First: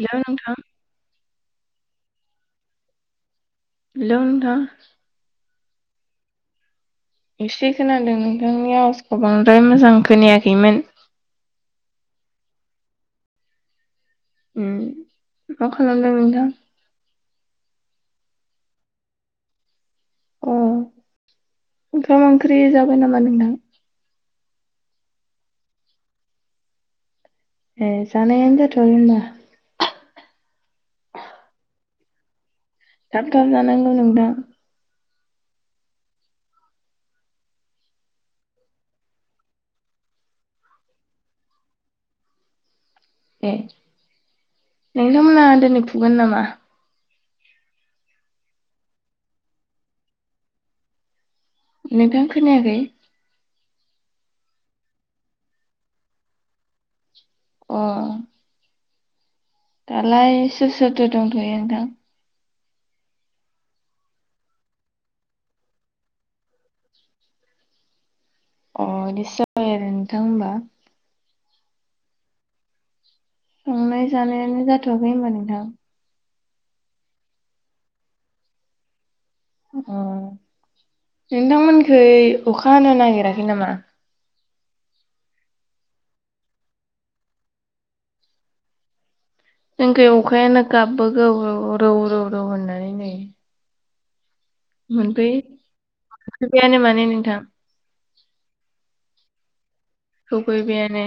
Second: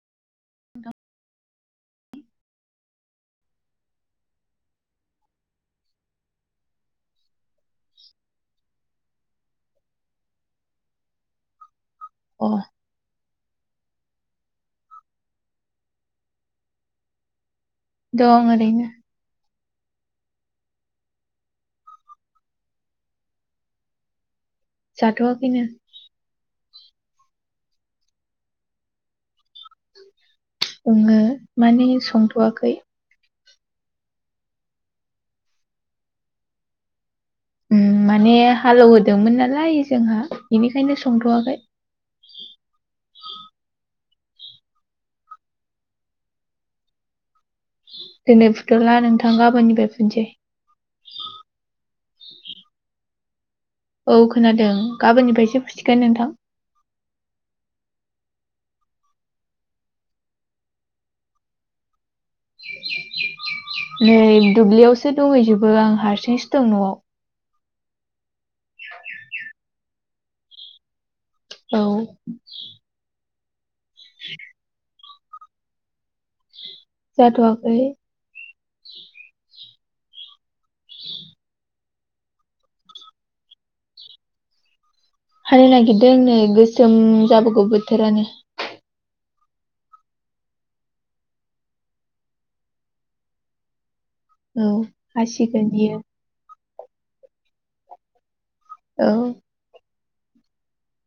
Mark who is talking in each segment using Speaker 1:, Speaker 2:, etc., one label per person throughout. Speaker 1: गियो नोंथां हेल नोंथां एसे खोनादों नोंथांनि आवाजखौ बांद्राय मोजां खोनायाखैमोन।
Speaker 2: अ
Speaker 1: उ माखालमदों नोंथां?
Speaker 2: दं ओरैनो
Speaker 1: अ ओंखाम ओंख्रि जाबाय नामा नोंथां?
Speaker 2: जाथ'वाखैनो
Speaker 1: ए जानायानो जाथआखै होनबा।
Speaker 2: ओङो माने संथ'वाखै
Speaker 1: ओंखाम जानांगौ नोंथां।
Speaker 2: ओम माने हालेवहोदोंमोन नालाय जोंहा बेनिखायनो संथ'वाखै। [unintelligible]
Speaker 1: ए नोंथांमोना दिनै फुगोन नामा?
Speaker 2: दिनै फुथ'ला नोंथां गाबोननिफ्राय फुनोसै।
Speaker 1: नोंथां खोनायाखै
Speaker 2: औ खोनादों गाबोननिफ्रायसो फुसिगोन नोंथां।
Speaker 1: अ दालाय सोर सोरथो दंथ'यो नोंथां?
Speaker 2: नै दुब्लियावसो दंहैजोबो आं हारसिंसो दं न'आव।
Speaker 1: अ इदिसो जाबाय आरो नोंथां होमबा।
Speaker 2: औ
Speaker 1: संनाय जानायानो जाथ'वाखै होनबा नोंथां?
Speaker 2: जाथ'वाखै।
Speaker 1: अ नोंथांमोनखै अखा हानो नागिराखै नामा?
Speaker 2: हानो नागिरदों नै गोसोम जाबोगौ बोथोरानो।
Speaker 1: जोनिखै अखायानो गाबबोगौ रौ रौ रौ होननानै नै।
Speaker 2: औ
Speaker 1: मोनफै
Speaker 2: हासिगोन बियो
Speaker 1: मोनफैबायानो माने नोंथां।
Speaker 2: औ
Speaker 1: सौफैबायानो।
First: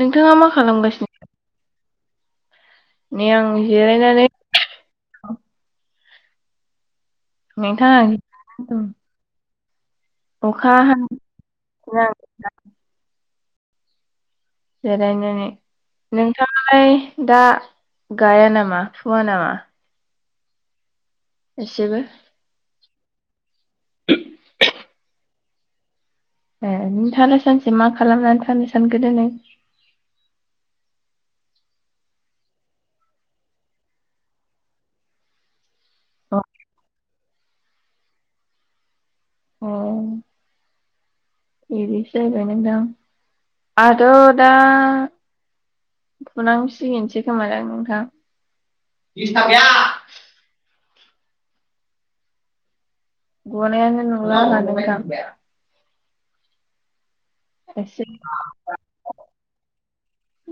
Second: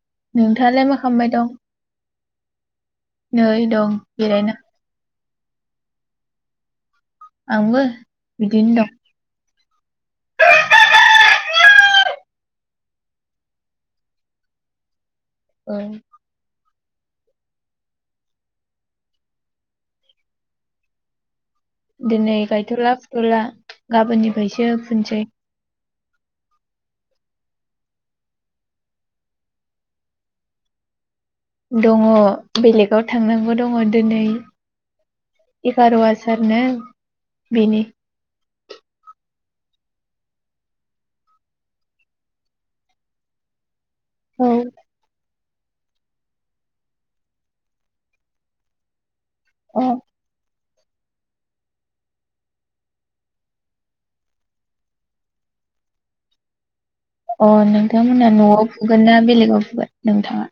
Speaker 1: नोंथाङा मा
Speaker 2: नोंथाङालाय
Speaker 1: खालामगासिनो?
Speaker 2: खालामबाय दं
Speaker 1: नेै
Speaker 2: नै
Speaker 1: आं
Speaker 2: दं
Speaker 1: जिरायनानै
Speaker 2: जिरायना आंबो
Speaker 1: नोंथां औ
Speaker 2: बिदिनो दं
Speaker 1: अखा [unintelligible]
Speaker 2: औ
Speaker 1: नोंथाङालाय दा गाया नामा फुवा नामा? एसेबो
Speaker 2: दिनै गायथ'ला फुथ'ला गाबोननिफ्रायसो फुनोसै।
Speaker 1: ए नोंथांआलाय सानसे मा खालामनानै थानो सानखो दिनै?
Speaker 2: दङ बेलेगाव थांनांगौ दङ दिनै। एगार'
Speaker 1: अ
Speaker 2: आसारनो बेनि
Speaker 1: अ बिदिसो जाहैबाय नोंथां आरो दा
Speaker 2: औ
Speaker 1: फुनांसिगोनसै खोमादां नोंथां। बिस थाकाया।
Speaker 2: अ
Speaker 1: गनायानो नुला आंहा नोंथां।
Speaker 2: अ
Speaker 1: एसे
Speaker 2: नोंथांमोना न'आव फुगोन ना बेलेगाव फुगोन नोंथाङा?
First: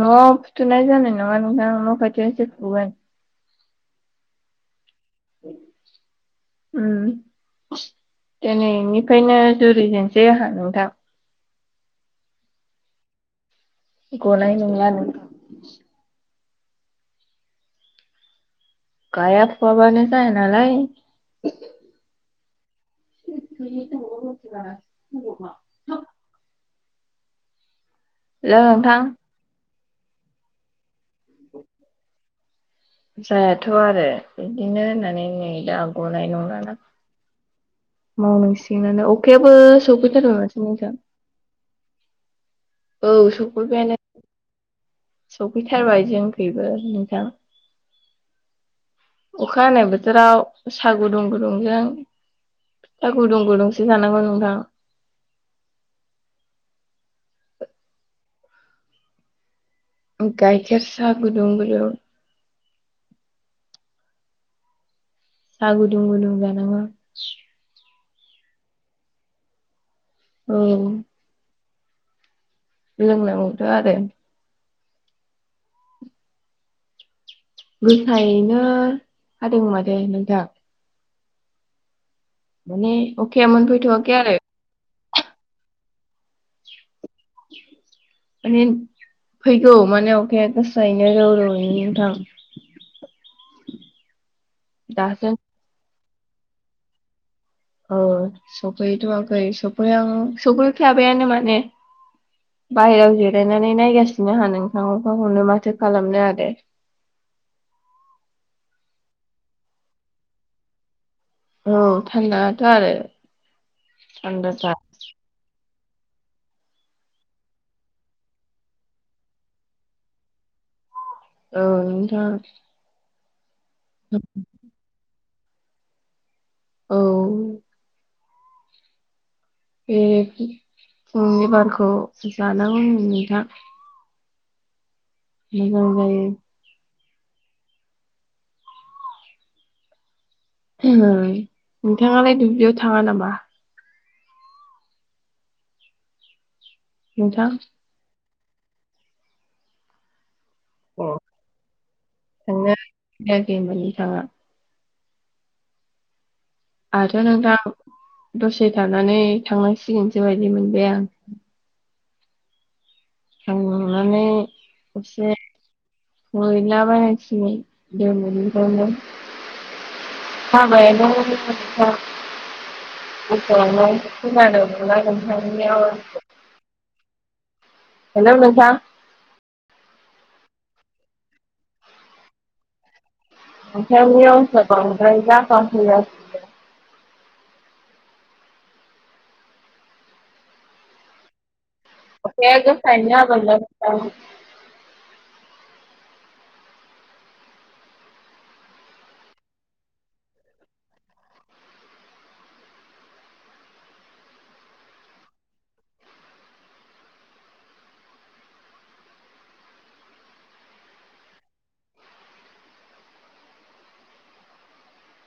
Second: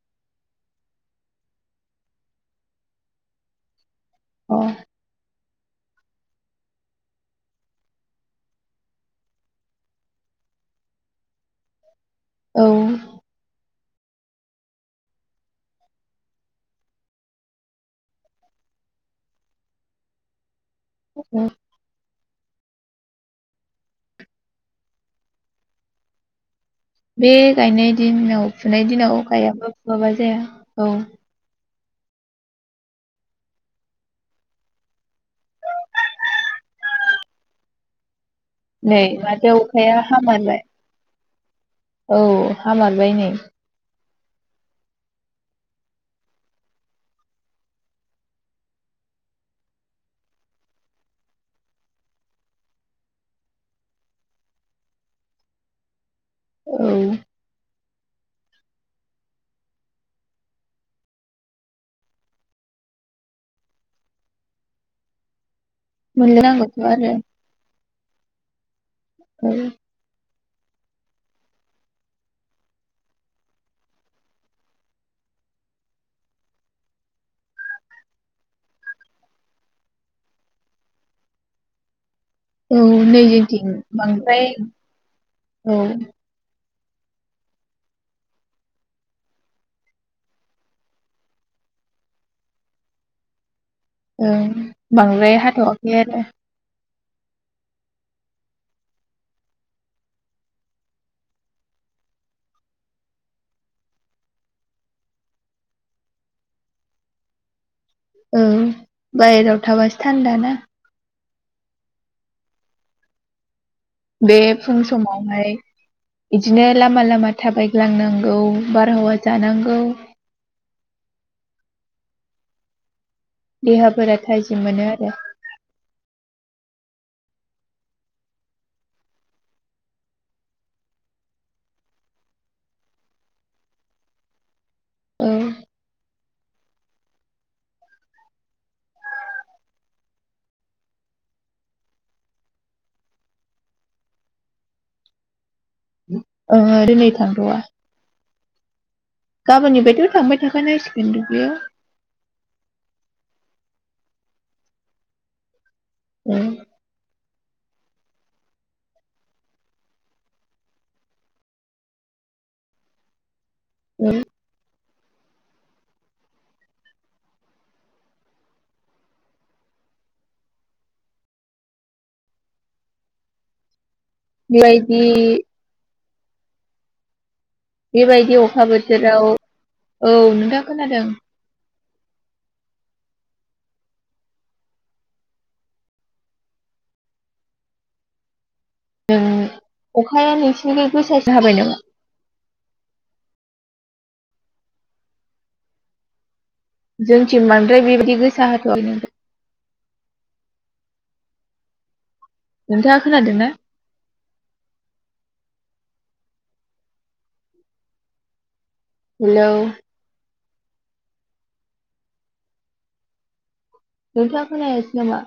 Speaker 1: न'आव फुथ'नाय जानाय नङा नोंथां न' खाथिसो फुगोन।
Speaker 2: अ
Speaker 1: उम दिनैनिफ्रायनो जुरिजेनसै आंहा नोंथां।
Speaker 2: औ
Speaker 1: गनाय नला नोंथां। गाय आ फुवाबानो जाया नालाय।
Speaker 2: औ
Speaker 1: [unintelligible]
Speaker 2: बे गायनाय दिनाव
Speaker 1: हेल'
Speaker 2: फुनाय
Speaker 1: नोंथां
Speaker 2: दिनाव गायाबो फुवाबा जाया औ
Speaker 1: जायाथ' आरो बिदिनो होननानै नै दा गनाय नंला ना।
Speaker 2: नै
Speaker 1: मावनांसिगोनानो
Speaker 2: माथो
Speaker 1: अखायाबो
Speaker 2: अखाया
Speaker 1: सफैथारबाय
Speaker 2: हामारबाय
Speaker 1: माथो नोंथां।
Speaker 2: औ हामारबाय
Speaker 1: औ
Speaker 2: नै
Speaker 1: सफैबायानो। सफैथारबाय जोंखैबो नोंथां। अखा हानाय बोथोराव सा गुदुं गुदुंजों फिथा गुदुं गुदुंसो जानांगौ नोंथां।
Speaker 2: औ।
Speaker 1: गायखेर साहा गुदुं गुदुं साहा गुदुं गुदुं
Speaker 2: मोनलों
Speaker 1: जानांगौ
Speaker 2: नांगौथ' आरो औ।
Speaker 1: औ। लोंनांगौथ' आरो। गोसायैनो हादों मादे नोंथा।
Speaker 2: औ नै
Speaker 1: अखाया
Speaker 2: जोथिं
Speaker 1: मोनफैथ'वाखै आरो
Speaker 2: बांद्राय औ। [unintelligible]
Speaker 1: माने फैगौ माने अखाया गोसायैनो रौ रौयैनो नोंथां।
Speaker 2: [unintelligible] औ
Speaker 1: दासो
Speaker 2: बांद्राय हाथ'वाखै आरो।
Speaker 1: ओ सफैथ'आखै सफैहां सफै फ्लाबायानो माने। बाहेरायाव जिरायनानै नायगासिनो आंहा नोंथां अखौनो माथो खालामनो आरो।
Speaker 2: [unintelligible] उम बाहेराव थाबासो थान्दा ना।
Speaker 1: औ थान्दाथ' आरो।
Speaker 2: बे
Speaker 1: थान्दाथार
Speaker 2: फुं समावहाय बिदिनो लामा लामा थाबायग्लांनांगौ बार हावा जानांगौ।
Speaker 1: औ नोंथां।
Speaker 2: देहाफोरा थाजिम मोनो आरो।
Speaker 1: औ। बे फुंनि बारखौ जानांगौ नोंथां।
Speaker 2: औ
Speaker 1: मोजां जायो। उम नोंथाङालाय दुब्लियाव थाङा नामा?
Speaker 2: ओहो दिनै
Speaker 1: नोंथां?
Speaker 2: थांथ'आ। गाबोननि फायथ' थांबाय थाखा नांसिगिन दुब्लियाव।
Speaker 1: थांनो जायाखै होनबा नोंथाङा
Speaker 2: उम।
Speaker 1: आरो नोंथां दसे थानानै थांनांसिगोनसो बायदि मोनबाय आं।
Speaker 2: औ
Speaker 1: थांनानै दसे मोनला बायनांसिगोन दिनैनिफ्रायनो। हाबायानो नोंथां [unintelligible] खोनानो मोनला
Speaker 2: बेबायदि
Speaker 1: नोंथांनि आवाजखौ।
Speaker 2: बेबायदि अखा
Speaker 1: नोंथां
Speaker 2: बोथोराव औ नोंथां खोनादों।
Speaker 1: नोंथांनि आवाजा बांद्राय जाखांफैयाखै।
Speaker 2: उम अखाया नोंसिनिजाय गोसासो हाबाय नामा?
Speaker 1: अखाया गोसायानो हाबाय नोंथां।
Speaker 2: जोंथिं बांद्राय बेबायदि गोसा हाथ'वाखैैनो। नोंथाङा खोनादोंना? हेलौ। नोंथाङा खोनायासै नामा?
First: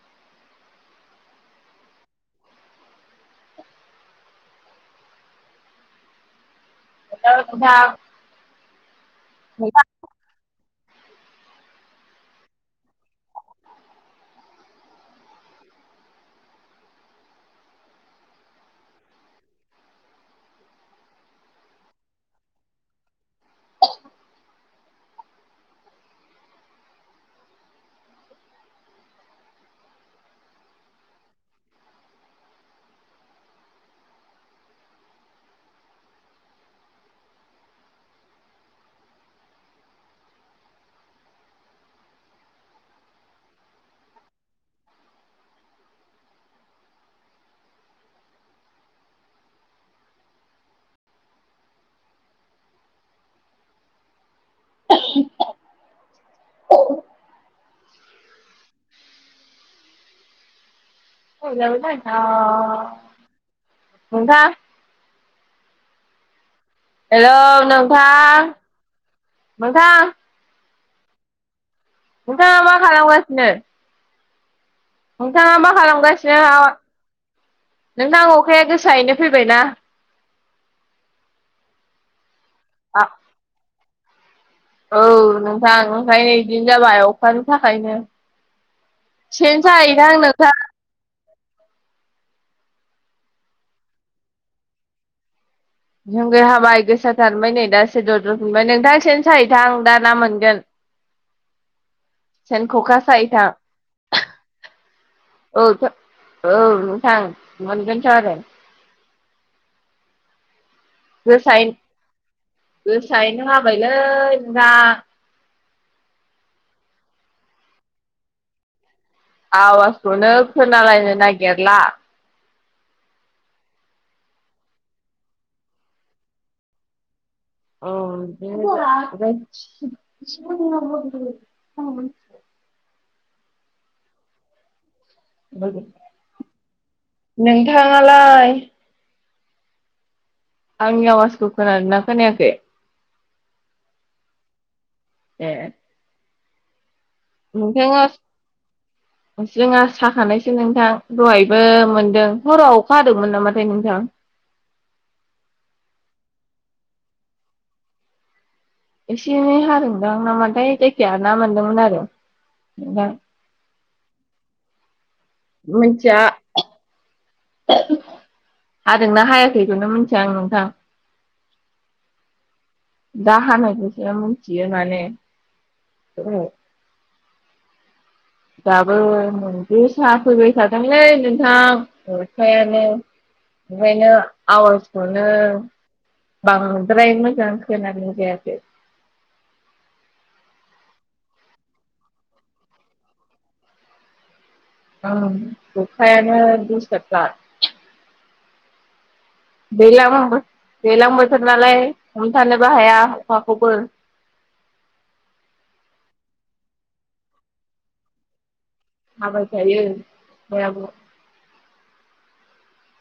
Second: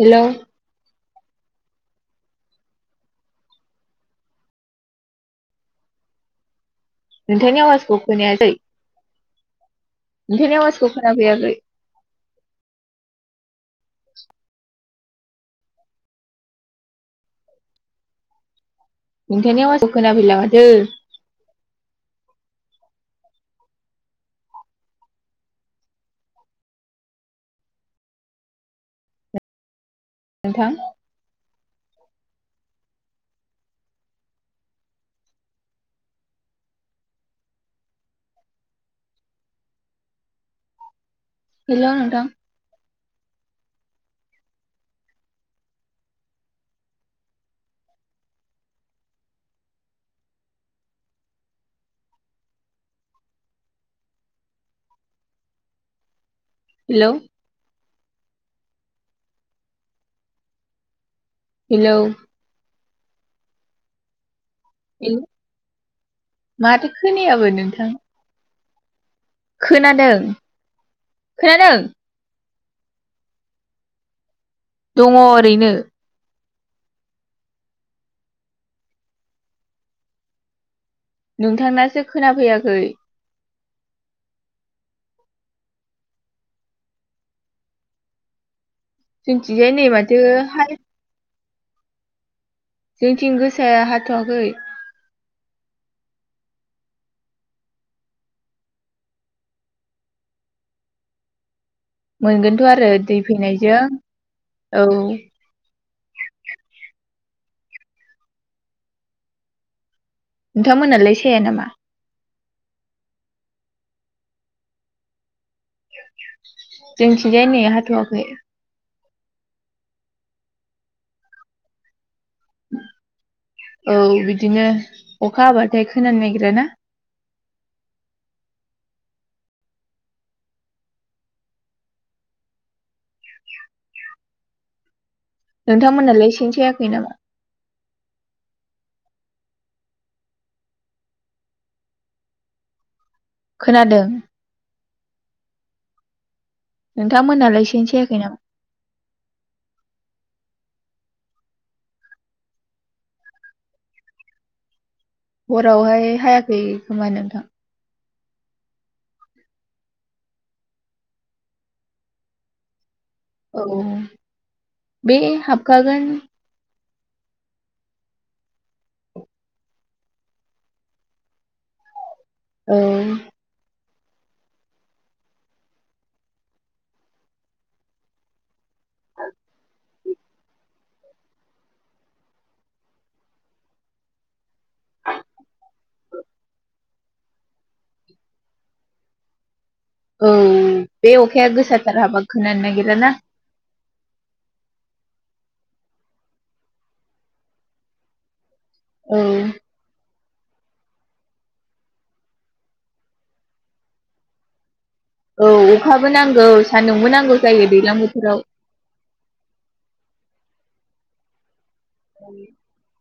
Speaker 2: हेल'!
Speaker 1: हेलौ
Speaker 2: नोंथांनि
Speaker 1: नोंथां
Speaker 2: आवासखौ खोनायाखै।
Speaker 1: [inaudible]
Speaker 2: नोंथांनि आवासखौ खोनाफैयाखै। नोंथांनि आवासखौ खोनाफैला माथो? नोंथां। हेल' नोंथां।
Speaker 1: [inaudible]
Speaker 2: हेल'!
Speaker 1: [unintelligible]
Speaker 2: हेलौ
Speaker 1: नोंथां
Speaker 2: माथो खोनायाबो नोंथां
Speaker 1: नोंथां
Speaker 2: खोनादों खोनादों
Speaker 1: नोंथाङा मा खालामगासिनो?
Speaker 2: दङ
Speaker 1: नोंथाङा
Speaker 2: ओरैनो
Speaker 1: मा खालामगासिनो आवा नोंथां अखाया गोसायैनो फैबायना?
Speaker 2: नोंथांनासो खोनाफैयाखै
Speaker 1: औ नोंथां, ओंखायनो बिदिनो जाबाय अखानि थाखायनो सेन
Speaker 2: जोंथिंजाय नै
Speaker 1: साहैथां
Speaker 2: माथो
Speaker 1: नोंथां
Speaker 2: हा जोंथिं गोसाया हाथ'वाखै
Speaker 1: जोंनिखै हाबाय गोसाथार। ओमफ्राय नै दा एसे दद्रफिनबाय नोंथां सेन साहैथां दा ना मोनगोन। सेन
Speaker 2: मोनगोनथ' आरो
Speaker 1: ख'खा
Speaker 2: दै
Speaker 1: साहैथां
Speaker 2: फैनायजों औ
Speaker 1: औ औ नोंथां मोनगोनथ' आरो
Speaker 2: नोंथांमोनालाय साया
Speaker 1: गोसायै
Speaker 2: नामा?
Speaker 1: गोसायैनो हाबायलै नोंथां
Speaker 2: जोंनिथिंजाय नै हाथ'वाखै
Speaker 1: आवाजखौनो खोनालायनो नागिरला
Speaker 2: [inaudible] औ बिदिनो अखा हाबाथाय खोनानो नागिरा ना
Speaker 1: अ [inaudible]
Speaker 2: [inaudible] नोंथांमोनहालाय सेन सायाखै नामा?
Speaker 1: मालाय आंनि आवाजखौ खोनादोंना खोनायाखै?
Speaker 2: खोनादों
Speaker 1: ए
Speaker 2: नोंथांमोनालाय सेन
Speaker 1: नोंथांङा
Speaker 2: सायाखै नामा?
Speaker 1: जोंहा साखानायसो नोंथां दहायबो मोनदों। हराव अखा हादोंमोन नामाथाय नोंथां?
Speaker 2: हरावहाय हायाखै खोमा नोंथां
Speaker 1: एसे एनै हादोंदां नामाथाय जायखिाया ना मोनदोंमोन आरो नोंथां
Speaker 2: औ बे हाबखागोन
Speaker 1: मिथिया हादोंना हायाखैखौनो मिथिया आं नोंथां
Speaker 2: औ
Speaker 1: दा हानायखौसो मिथियो माने दाबो मोनदे गोसा फैबाय थादोंलै नोंथां अखायानो ओंखायनो आवाजखौनो बांद्राय मोजां खोनानाय जायाखै
Speaker 2: औ बे अखाया गोसाथार हाबा खोनानो नागिरा ना।
Speaker 1: ओं अखायानो दिसथाबथार।
Speaker 2: औ
Speaker 1: [unintelligible] दैलां बोथोर नालाय हमथानोबो हाया अखाखौबो।
Speaker 2: औ अखाबो नांगौ सान्दुंबो नांगौ जायो दैज्लां बोथोराव।
Speaker 1: हाबाय थायो अखायाबो।
Speaker 2: [unintelligible]